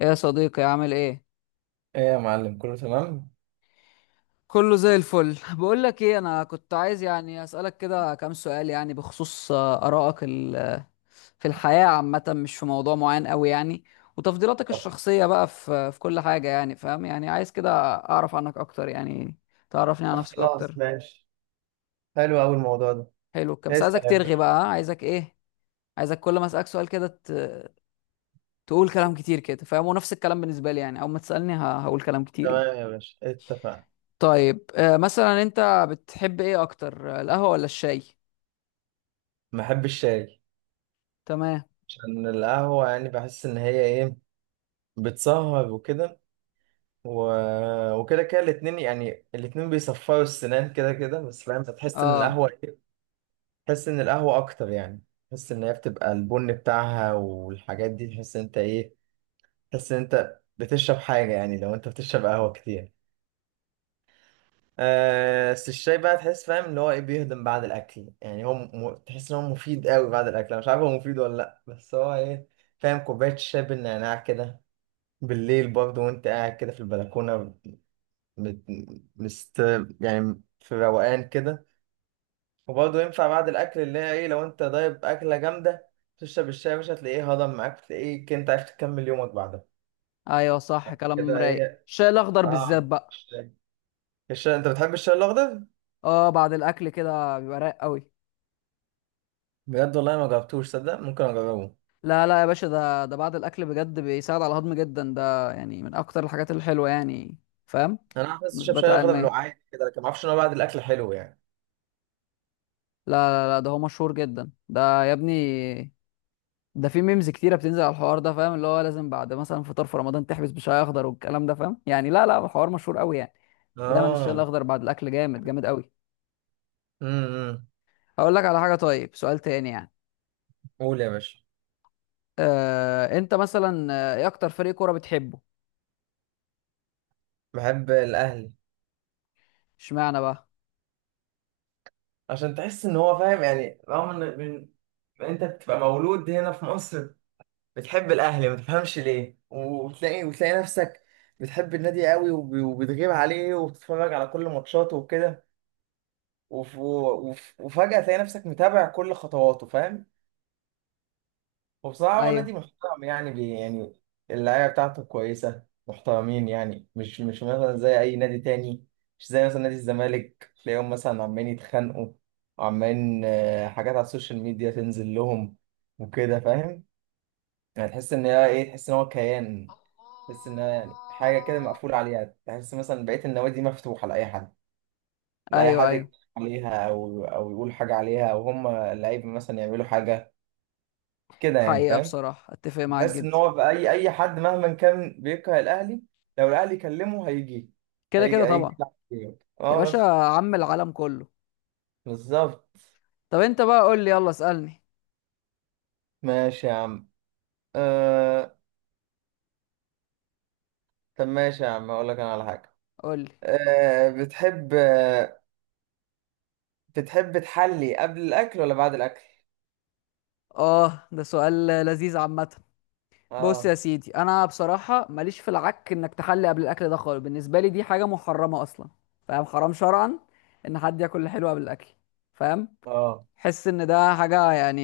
ايه يا صديقي، عامل ايه؟ ايه يا معلم، كله تمام. كله زي الفل بقول لك ايه، انا كنت عايز يعني اسالك كده كام سؤال يعني بخصوص ارائك في الحياه عامه، مش في موضوع معين قوي يعني. وتفضيلاتك طب الشخصيه بقى في كل حاجه يعني، فاهم يعني، عايز كده اعرف عنك اكتر يعني، تعرفني على نفسك خلاص اكتر. ماشي. حلو أوي الموضوع ده. حلو كده، بس عايزك اسأل يا ترغي باشا. بقى، ها؟ عايزك ايه، عايزك كل ما اسالك سؤال كده تقول كلام كتير كده، فاهم. ونفس الكلام بالنسبه لي يعني، اول ما تسالني هقول كلام كتير يعني. تمام يا باشا، اتفقنا. طيب، مثلا انت بتحب ايه اكتر، القهوة ولا الشاي؟ بحب الشاي. تمام. عشان القهوة يعني بحس ان هي ايه، بتسهر وكده و... وكده كده الاتنين، يعني الاتنين بيصفروا السنان كده كده، بس فاهم بتحس ان اه، القهوة ايه، تحس ان القهوة اكتر يعني. تحس ان هي بتبقى البن بتاعها والحاجات دي، تحس ان انت ايه، تحس ان انت بتشرب حاجة يعني لو انت بتشرب قهوة كتير. بس الشاي بقى تحس فاهم اللي هو ايه، بيهضم بعد الاكل يعني. تحس ان هو مفيد قوي بعد الاكل. انا مش عارف هو مفيد ولا لا، بس هو ايه، فاهم، كوبايه الشاي بالنعناع كده بالليل برضه وانت قاعد كده في البلكونه، مت... مست يعني في روقان كده. وبرضه ينفع بعد الاكل، اللي هي ايه، لو انت ضايب اكله جامده تشرب الشاي مش هتلاقيه هضم معاك، تلاقيك انت عرفت تكمل يومك بعدها. ايوه صح، كلام كده رايق. ايه، الشاي الاخضر بالذات اه بقى. الشاي، انت بتحب الشاي الاخضر. اه بعد الاكل كده بيبقى رايق قوي. بجد والله ما جربتوش، صدق ممكن اجربه. لا لا يا باشا، ده بعد الاكل بجد بيساعد على الهضم جدا، ده يعني من اكتر الحاجات الحلوة يعني، فاهم. انا عارف، بس اشرب شاي مثبتة واخدها علميا. بالوعاء كده، لكن ما اعرفش ان هو بعد الاكل حلو يعني. لا لا لا، ده هو مشهور جدا ده يا ابني. ده في ميمز كتيره بتنزل على الحوار ده، فاهم، اللي هو لازم بعد مثلا فطار في رمضان تحبس بشاي اخضر والكلام ده، فاهم يعني، لا لا الحوار مشهور قوي يعني. دايما الشاي اه. الاخضر بعد الاكل جامد، جامد قوي. إمم. هقول لك على حاجه، طيب سؤال تاني يعني. قول يا باشا. انت مثلا، ايه اكتر فريق كوره بتحبه؟ بحب الاهلي. اشمعنى بقى؟ عشان تحس ان هو فاهم يعني، رغم ان انت بتبقى مولود هنا في مصر، بتحب الاهلي ما تفهمش ليه، وتلاقي وتلاقي نفسك بتحب النادي قوي، وبتغيب عليه وبتتفرج على كل ماتشاته وكده، وفجأة تلاقي نفسك متابع كل خطواته، فاهم. وبصراحة هو نادي ايوه محترم يعني، بي يعني اللعيبة بتاعته كويسة محترمين يعني، مش مثلا زي أي نادي تاني. مش زي مثلا نادي الزمالك، تلاقيهم مثلا عمالين يتخانقوا وعمالين حاجات على السوشيال ميديا تنزل لهم وكده، فاهم. يعني تحس إن هي إيه، تحس إن هو كيان، تحس إن هي يعني حاجة كده مقفولة عليها. تحس مثلا بقية النوادي مفتوحة لأي حد، لأي ايوه حد ايوه. يتكلم عليها أو أو يقول حاجة عليها، أو هم اللعيبة مثلا يعملوا حاجة كده يعني، حقيقه فاهم. بصراحه اتفق معاك تحس ان جدا. هو في اي اي حد مهما كان بيكره الاهلي، لو الاهلي كلمه هيجي، كده هيجي كده هيجي طبعا يلعب فيه. يا اه باشا، بس. عم العالم كله. بالظبط. طب انت بقى قول لي، يلا اسالني. ماشي يا عم. آه... طب ماشي يا عم اقول لك انا على حاجه. قول لي. بتحب بتحب تحلي قبل الاكل ولا بعد الاكل. اه، ده سؤال لذيذ عامه. بص اه. يا سيدي، انا بصراحه ماليش في العك، انك تحلي قبل الاكل ده خالص بالنسبه لي دي حاجه محرمه اصلا، فاهم. حرام شرعا ان حد ياكل الحلو قبل الاكل، فاهم. اه. حس ان ده حاجه يعني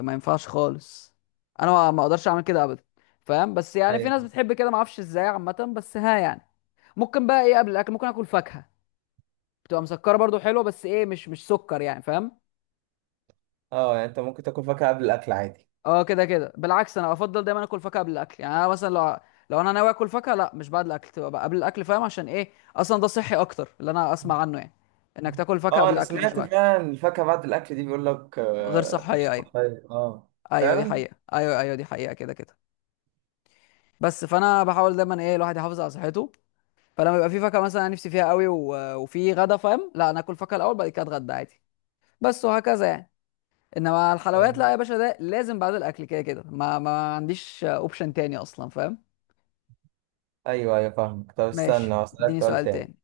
ما ينفعش خالص، انا ما اقدرش اعمل كده ابدا، فاهم. بس يعني في ايوه. ناس بتحب كده، ما اعرفش ازاي عامه، بس ها يعني. ممكن بقى ايه قبل الاكل، ممكن اكل فاكهه. بتبقى مسكره برضو، حلوه، بس ايه، مش سكر يعني، فاهم. اه يعني انت ممكن تاكل فاكهه قبل الاكل عادي. اه كده كده بالعكس، انا افضل دايما اكل فاكهه قبل الاكل. يعني انا مثلا لو انا ناوي اكل فاكهه، لا، مش بعد الاكل، تبقى بقى قبل الاكل، فاهم، عشان ايه، اصلا ده صحي اكتر اللي انا اسمع عنه يعني، انك تاكل فاكهه اه قبل انا الاكل مش سمعت بعد. فعلا، الفاكهه بعد الاكل دي بيقول لك غير مش صحيه، ايوه. صحيه، اه ايوه دي فعلا. حقيقه، ايوه ايوه دي حقيقه كده كده. بس فانا بحاول دايما ايه، الواحد يحافظ على صحته. فلما يبقى في فاكهه مثلا أنا نفسي فيها قوي وفي غدا، فاهم، لا انا اكل فاكهه الاول، بعد كده اتغدى عادي بس، وهكذا يعني. انما الحلويات أيوة. لا يا باشا، ده لازم بعد الاكل كده كده، ما عنديش اوبشن تاني اصلا، فاهم. ايوه ايوه فاهمك. طب استنى ماشي، هسألك اديني سؤال سؤال تاني. تاني.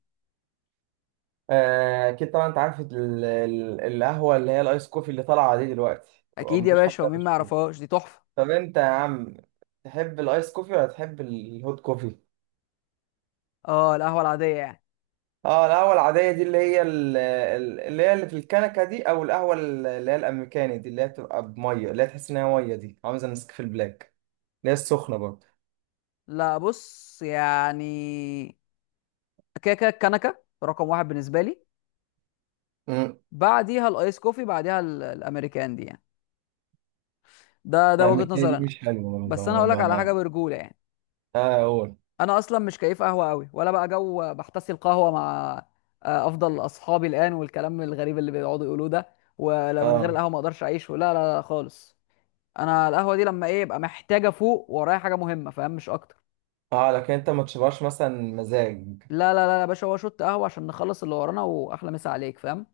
اكيد طبعا، انت عارف القهوه اللي هي الايس كوفي اللي طالعه دي دلوقتي اكيد يا ومفيش حد باشا، ومين ما مشروب. يعرفهاش، دي تحفه. طب انت يا عم تحب الايس كوفي ولا تحب الهوت كوفي؟ اه، القهوه العاديه يعني. اه القهوه العاديه دي، اللي هي اللي هي اللي في الكنكه دي، او القهوه اللي هي الامريكاني دي، اللي هي بتبقى بميه، اللي هي تحس ان هي ميه دي، عامله زي النسكافيه البلاك اللي هي السخنه برضه. لا، بص يعني، كده كده الكنكه رقم واحد بالنسبه لي. امم. بعديها الايس كوفي، بعديها الامريكان دي يعني. ده وجهه الامريكاني نظر دي انا. مش حلوه، بس انا والله هقول لك على حاجه ما-. برجوله يعني، اه قول. انا اصلا مش كيف قهوه قوي، ولا بقى جو بحتسي القهوه مع افضل اصحابي الان، والكلام الغريب اللي بيقعدوا يقولوه ده، ولا من غير اه. القهوه ما اقدرش اعيش، ولا لا لا خالص. انا القهوه دي لما ايه، يبقى محتاجه، فوق ورايا حاجه مهمه، فاهم، مش اكتر. اه لكن انت ما تشبهش مثلا مزاج. لا لا لا يا باشا، هو شوت قهوة عشان نخلص اللي ورانا وأحلى مسا عليك، فاهم.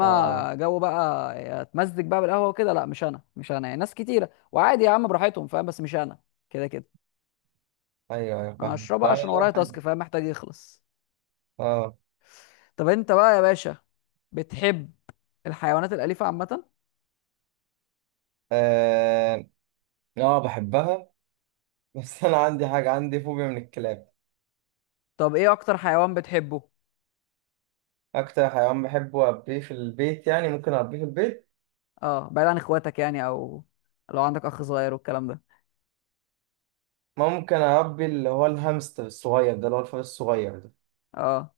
اه. جو بقى اتمزج بقى بالقهوة وكده، لا مش أنا، مش أنا يعني. ناس كتيرة وعادي يا عم براحتهم، فاهم، بس مش أنا كده كده. ايوه ايوه أنا فاهم هشربها عشان ورايا اه. تاسك، فاهم، محتاج يخلص. اه. طب أنت بقى يا باشا، بتحب الحيوانات الأليفة عامة؟ اه. بحبها. بس انا عندي حاجه، عندي فوبيا من الكلاب. طب إيه أكتر حيوان بتحبه؟ اكتر حيوان بحبه اربيه في البيت يعني، ممكن اربيه في البيت، أه بعيد عن إخواتك يعني، أو لو عندك أخ صغير والكلام ده. ممكن اربي اللي هو الهامستر الصغير ده، اللي هو الفار الصغير ده. أه.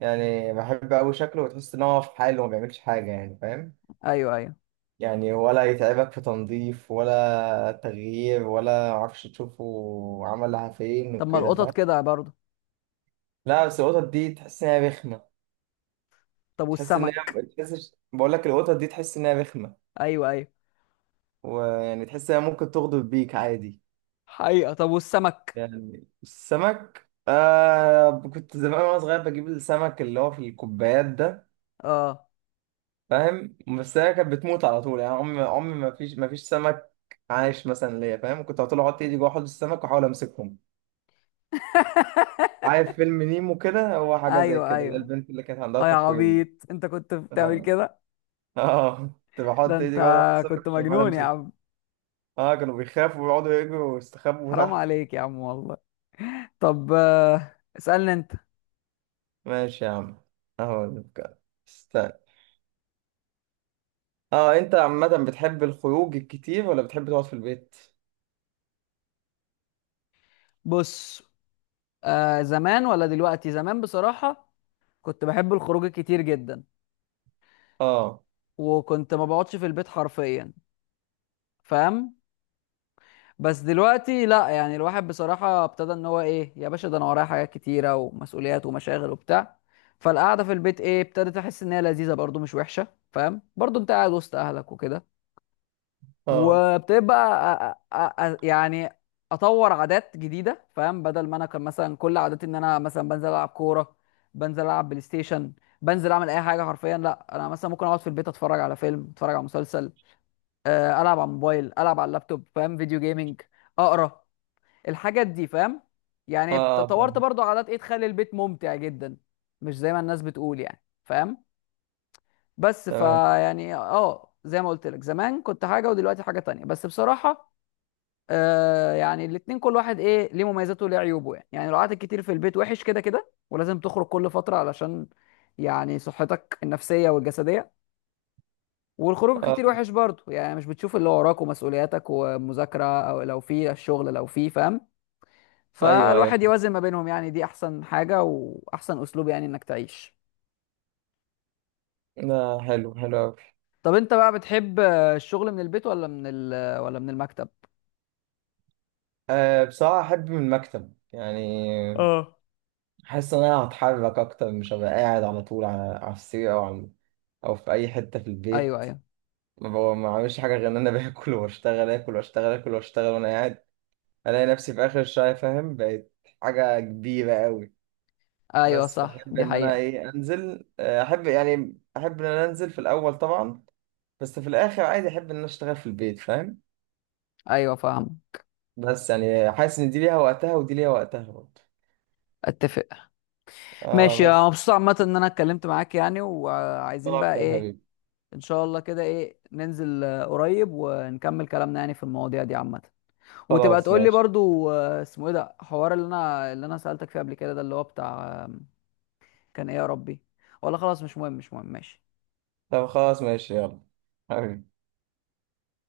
يعني بحب قوي شكله، وتحس ان هو في حاله وما بيعملش حاجه يعني، فاهم. أيوه أيوه. يعني ولا يتعبك في تنظيف ولا تغيير ولا معرفش تشوفه عملها فين طب ما وكده، القطط فاهم. كده برضه. لا بس القطط دي تحس انها رخمه. طب تحس ان هي، والسمك. تحس، بقول لك القطط دي تحس انها رخمه، أيوه أيوه. ويعني تحس انها ممكن تغدر بيك عادي. حقيقة، طب والسمك. يعني السمك آه، كنت زمان وانا صغير بجيب السمك اللي هو في الكوبايات ده، اه. فاهم. بس هي كانت بتموت على طول يعني، عمري ما فيش سمك عايش مثلا ليا، فاهم. كنت على طول احط ايدي جوه حوض السمك واحاول امسكهم. عارف فيلم نيمو كده، هو حاجه زي ايوه كده، اللي هي ايوه. البنت اللي كانت عندها اه يا تقويم. عبيط انت كنت بتعمل اه. كده؟ آه. كنت ده بحط انت ايدي جوه حوض السمك كنت عشان احاول مجنون يا امسك. عم. اه كانوا بيخافوا ويقعدوا يجروا ويستخبوا حرام تحت. عليك يا عم والله. طب، اسألني انت. ماشي يا عم. اهو ده بجد. استنى. اه انت عامة بتحب الخروج الكتير ولا بتحب تقعد في البيت؟ بص، زمان ولا دلوقتي؟ زمان بصراحة كنت بحب الخروج كتير جدا، اه. وكنت ما بقعدش في البيت حرفيا، فاهم. بس دلوقتي لا، يعني الواحد بصراحة ابتدى ان هو ايه يا باشا، ده انا ورايا حاجات كتيرة ومسؤوليات ومشاغل وبتاع، فالقعدة في البيت ايه، ابتدت احس ان هي لذيذة برضو، مش وحشة، فاهم، برضو انت قاعد وسط اهلك وكده. اه. وابتديت بقى يعني اطور عادات جديدة، فاهم. بدل ما انا كان مثلا كل عاداتي ان انا مثلا بنزل العب كورة، بنزل العب بلاي ستيشن، بنزل اعمل اي حاجة حرفيا، لا انا مثلا ممكن اقعد في البيت اتفرج على فيلم، اتفرج على مسلسل، العب على الموبايل، العب على اللابتوب، فاهم، فيديو جيمنج، اقرا، الحاجات دي، فاهم. اه. يعني اه طورت طبعا. برضو عادات ايه تخلي البيت ممتع جدا، مش زي ما الناس بتقول يعني، فاهم. بس تمام. فيعني اه زي ما قلت لك، زمان كنت حاجه ودلوقتي حاجه تانية بس بصراحه. يعني الاتنين كل واحد ايه ليه مميزاته وليه عيوبه يعني لو قعدت كتير في البيت وحش كده كده، ولازم تخرج كل فتره علشان يعني صحتك النفسيه والجسديه. والخروج كتير اه. وحش برضه يعني، مش بتشوف اللي وراك ومسؤولياتك ومذاكره، او لو في الشغل لو في، فاهم. ايوه ايوه. فالواحد يوازن ما بينهم يعني، دي احسن حاجة واحسن اسلوب يعني انك تعيش. لا حلو، حلو اوي. طب انت بقى بتحب، الشغل من البيت ولا من المكتب؟ آه بصراحة احب من المكتب يعني. اه حاسس ان انا هتحرك اكتر، مش هبقى قاعد على طول على, على السرير او على، او في اي حتة في ايوه، البيت. ايوه، ما بعملش حاجة غير ان انا باكل واشتغل، اكل واشتغل، اكل واشتغل وانا قاعد. الاقي نفسي في اخر الشهر، فاهم، بقت حاجه كبيره قوي. ايوه بس صح بحب دي ان انا حقيقة، ايه، انزل، احب يعني، احب ان انا انزل في الاول طبعا، بس في الاخر عادي احب ان انا اشتغل في البيت، فاهم. ايوه فاهم، بس يعني حاسس ان دي ليها وقتها ودي ليها وقتها برضه. اتفق. اه ماشي، أنا بس. مبسوط عامة ان انا اتكلمت معاك يعني، وعايزين طلع بقى اكتر يا ايه. حبيبي. ان شاء الله كده ايه، ننزل قريب ونكمل كلامنا يعني في المواضيع دي عامة. وتبقى خلاص تقول لي ماشي. برضو اسمه ايه ده، حوار اللي انا سألتك فيه قبل كده، ده اللي هو بتاع كان ايه يا ربي، ولا خلاص مش مهم مش مهم، ماشي. طب خلاص ماشي يلا حبيبي.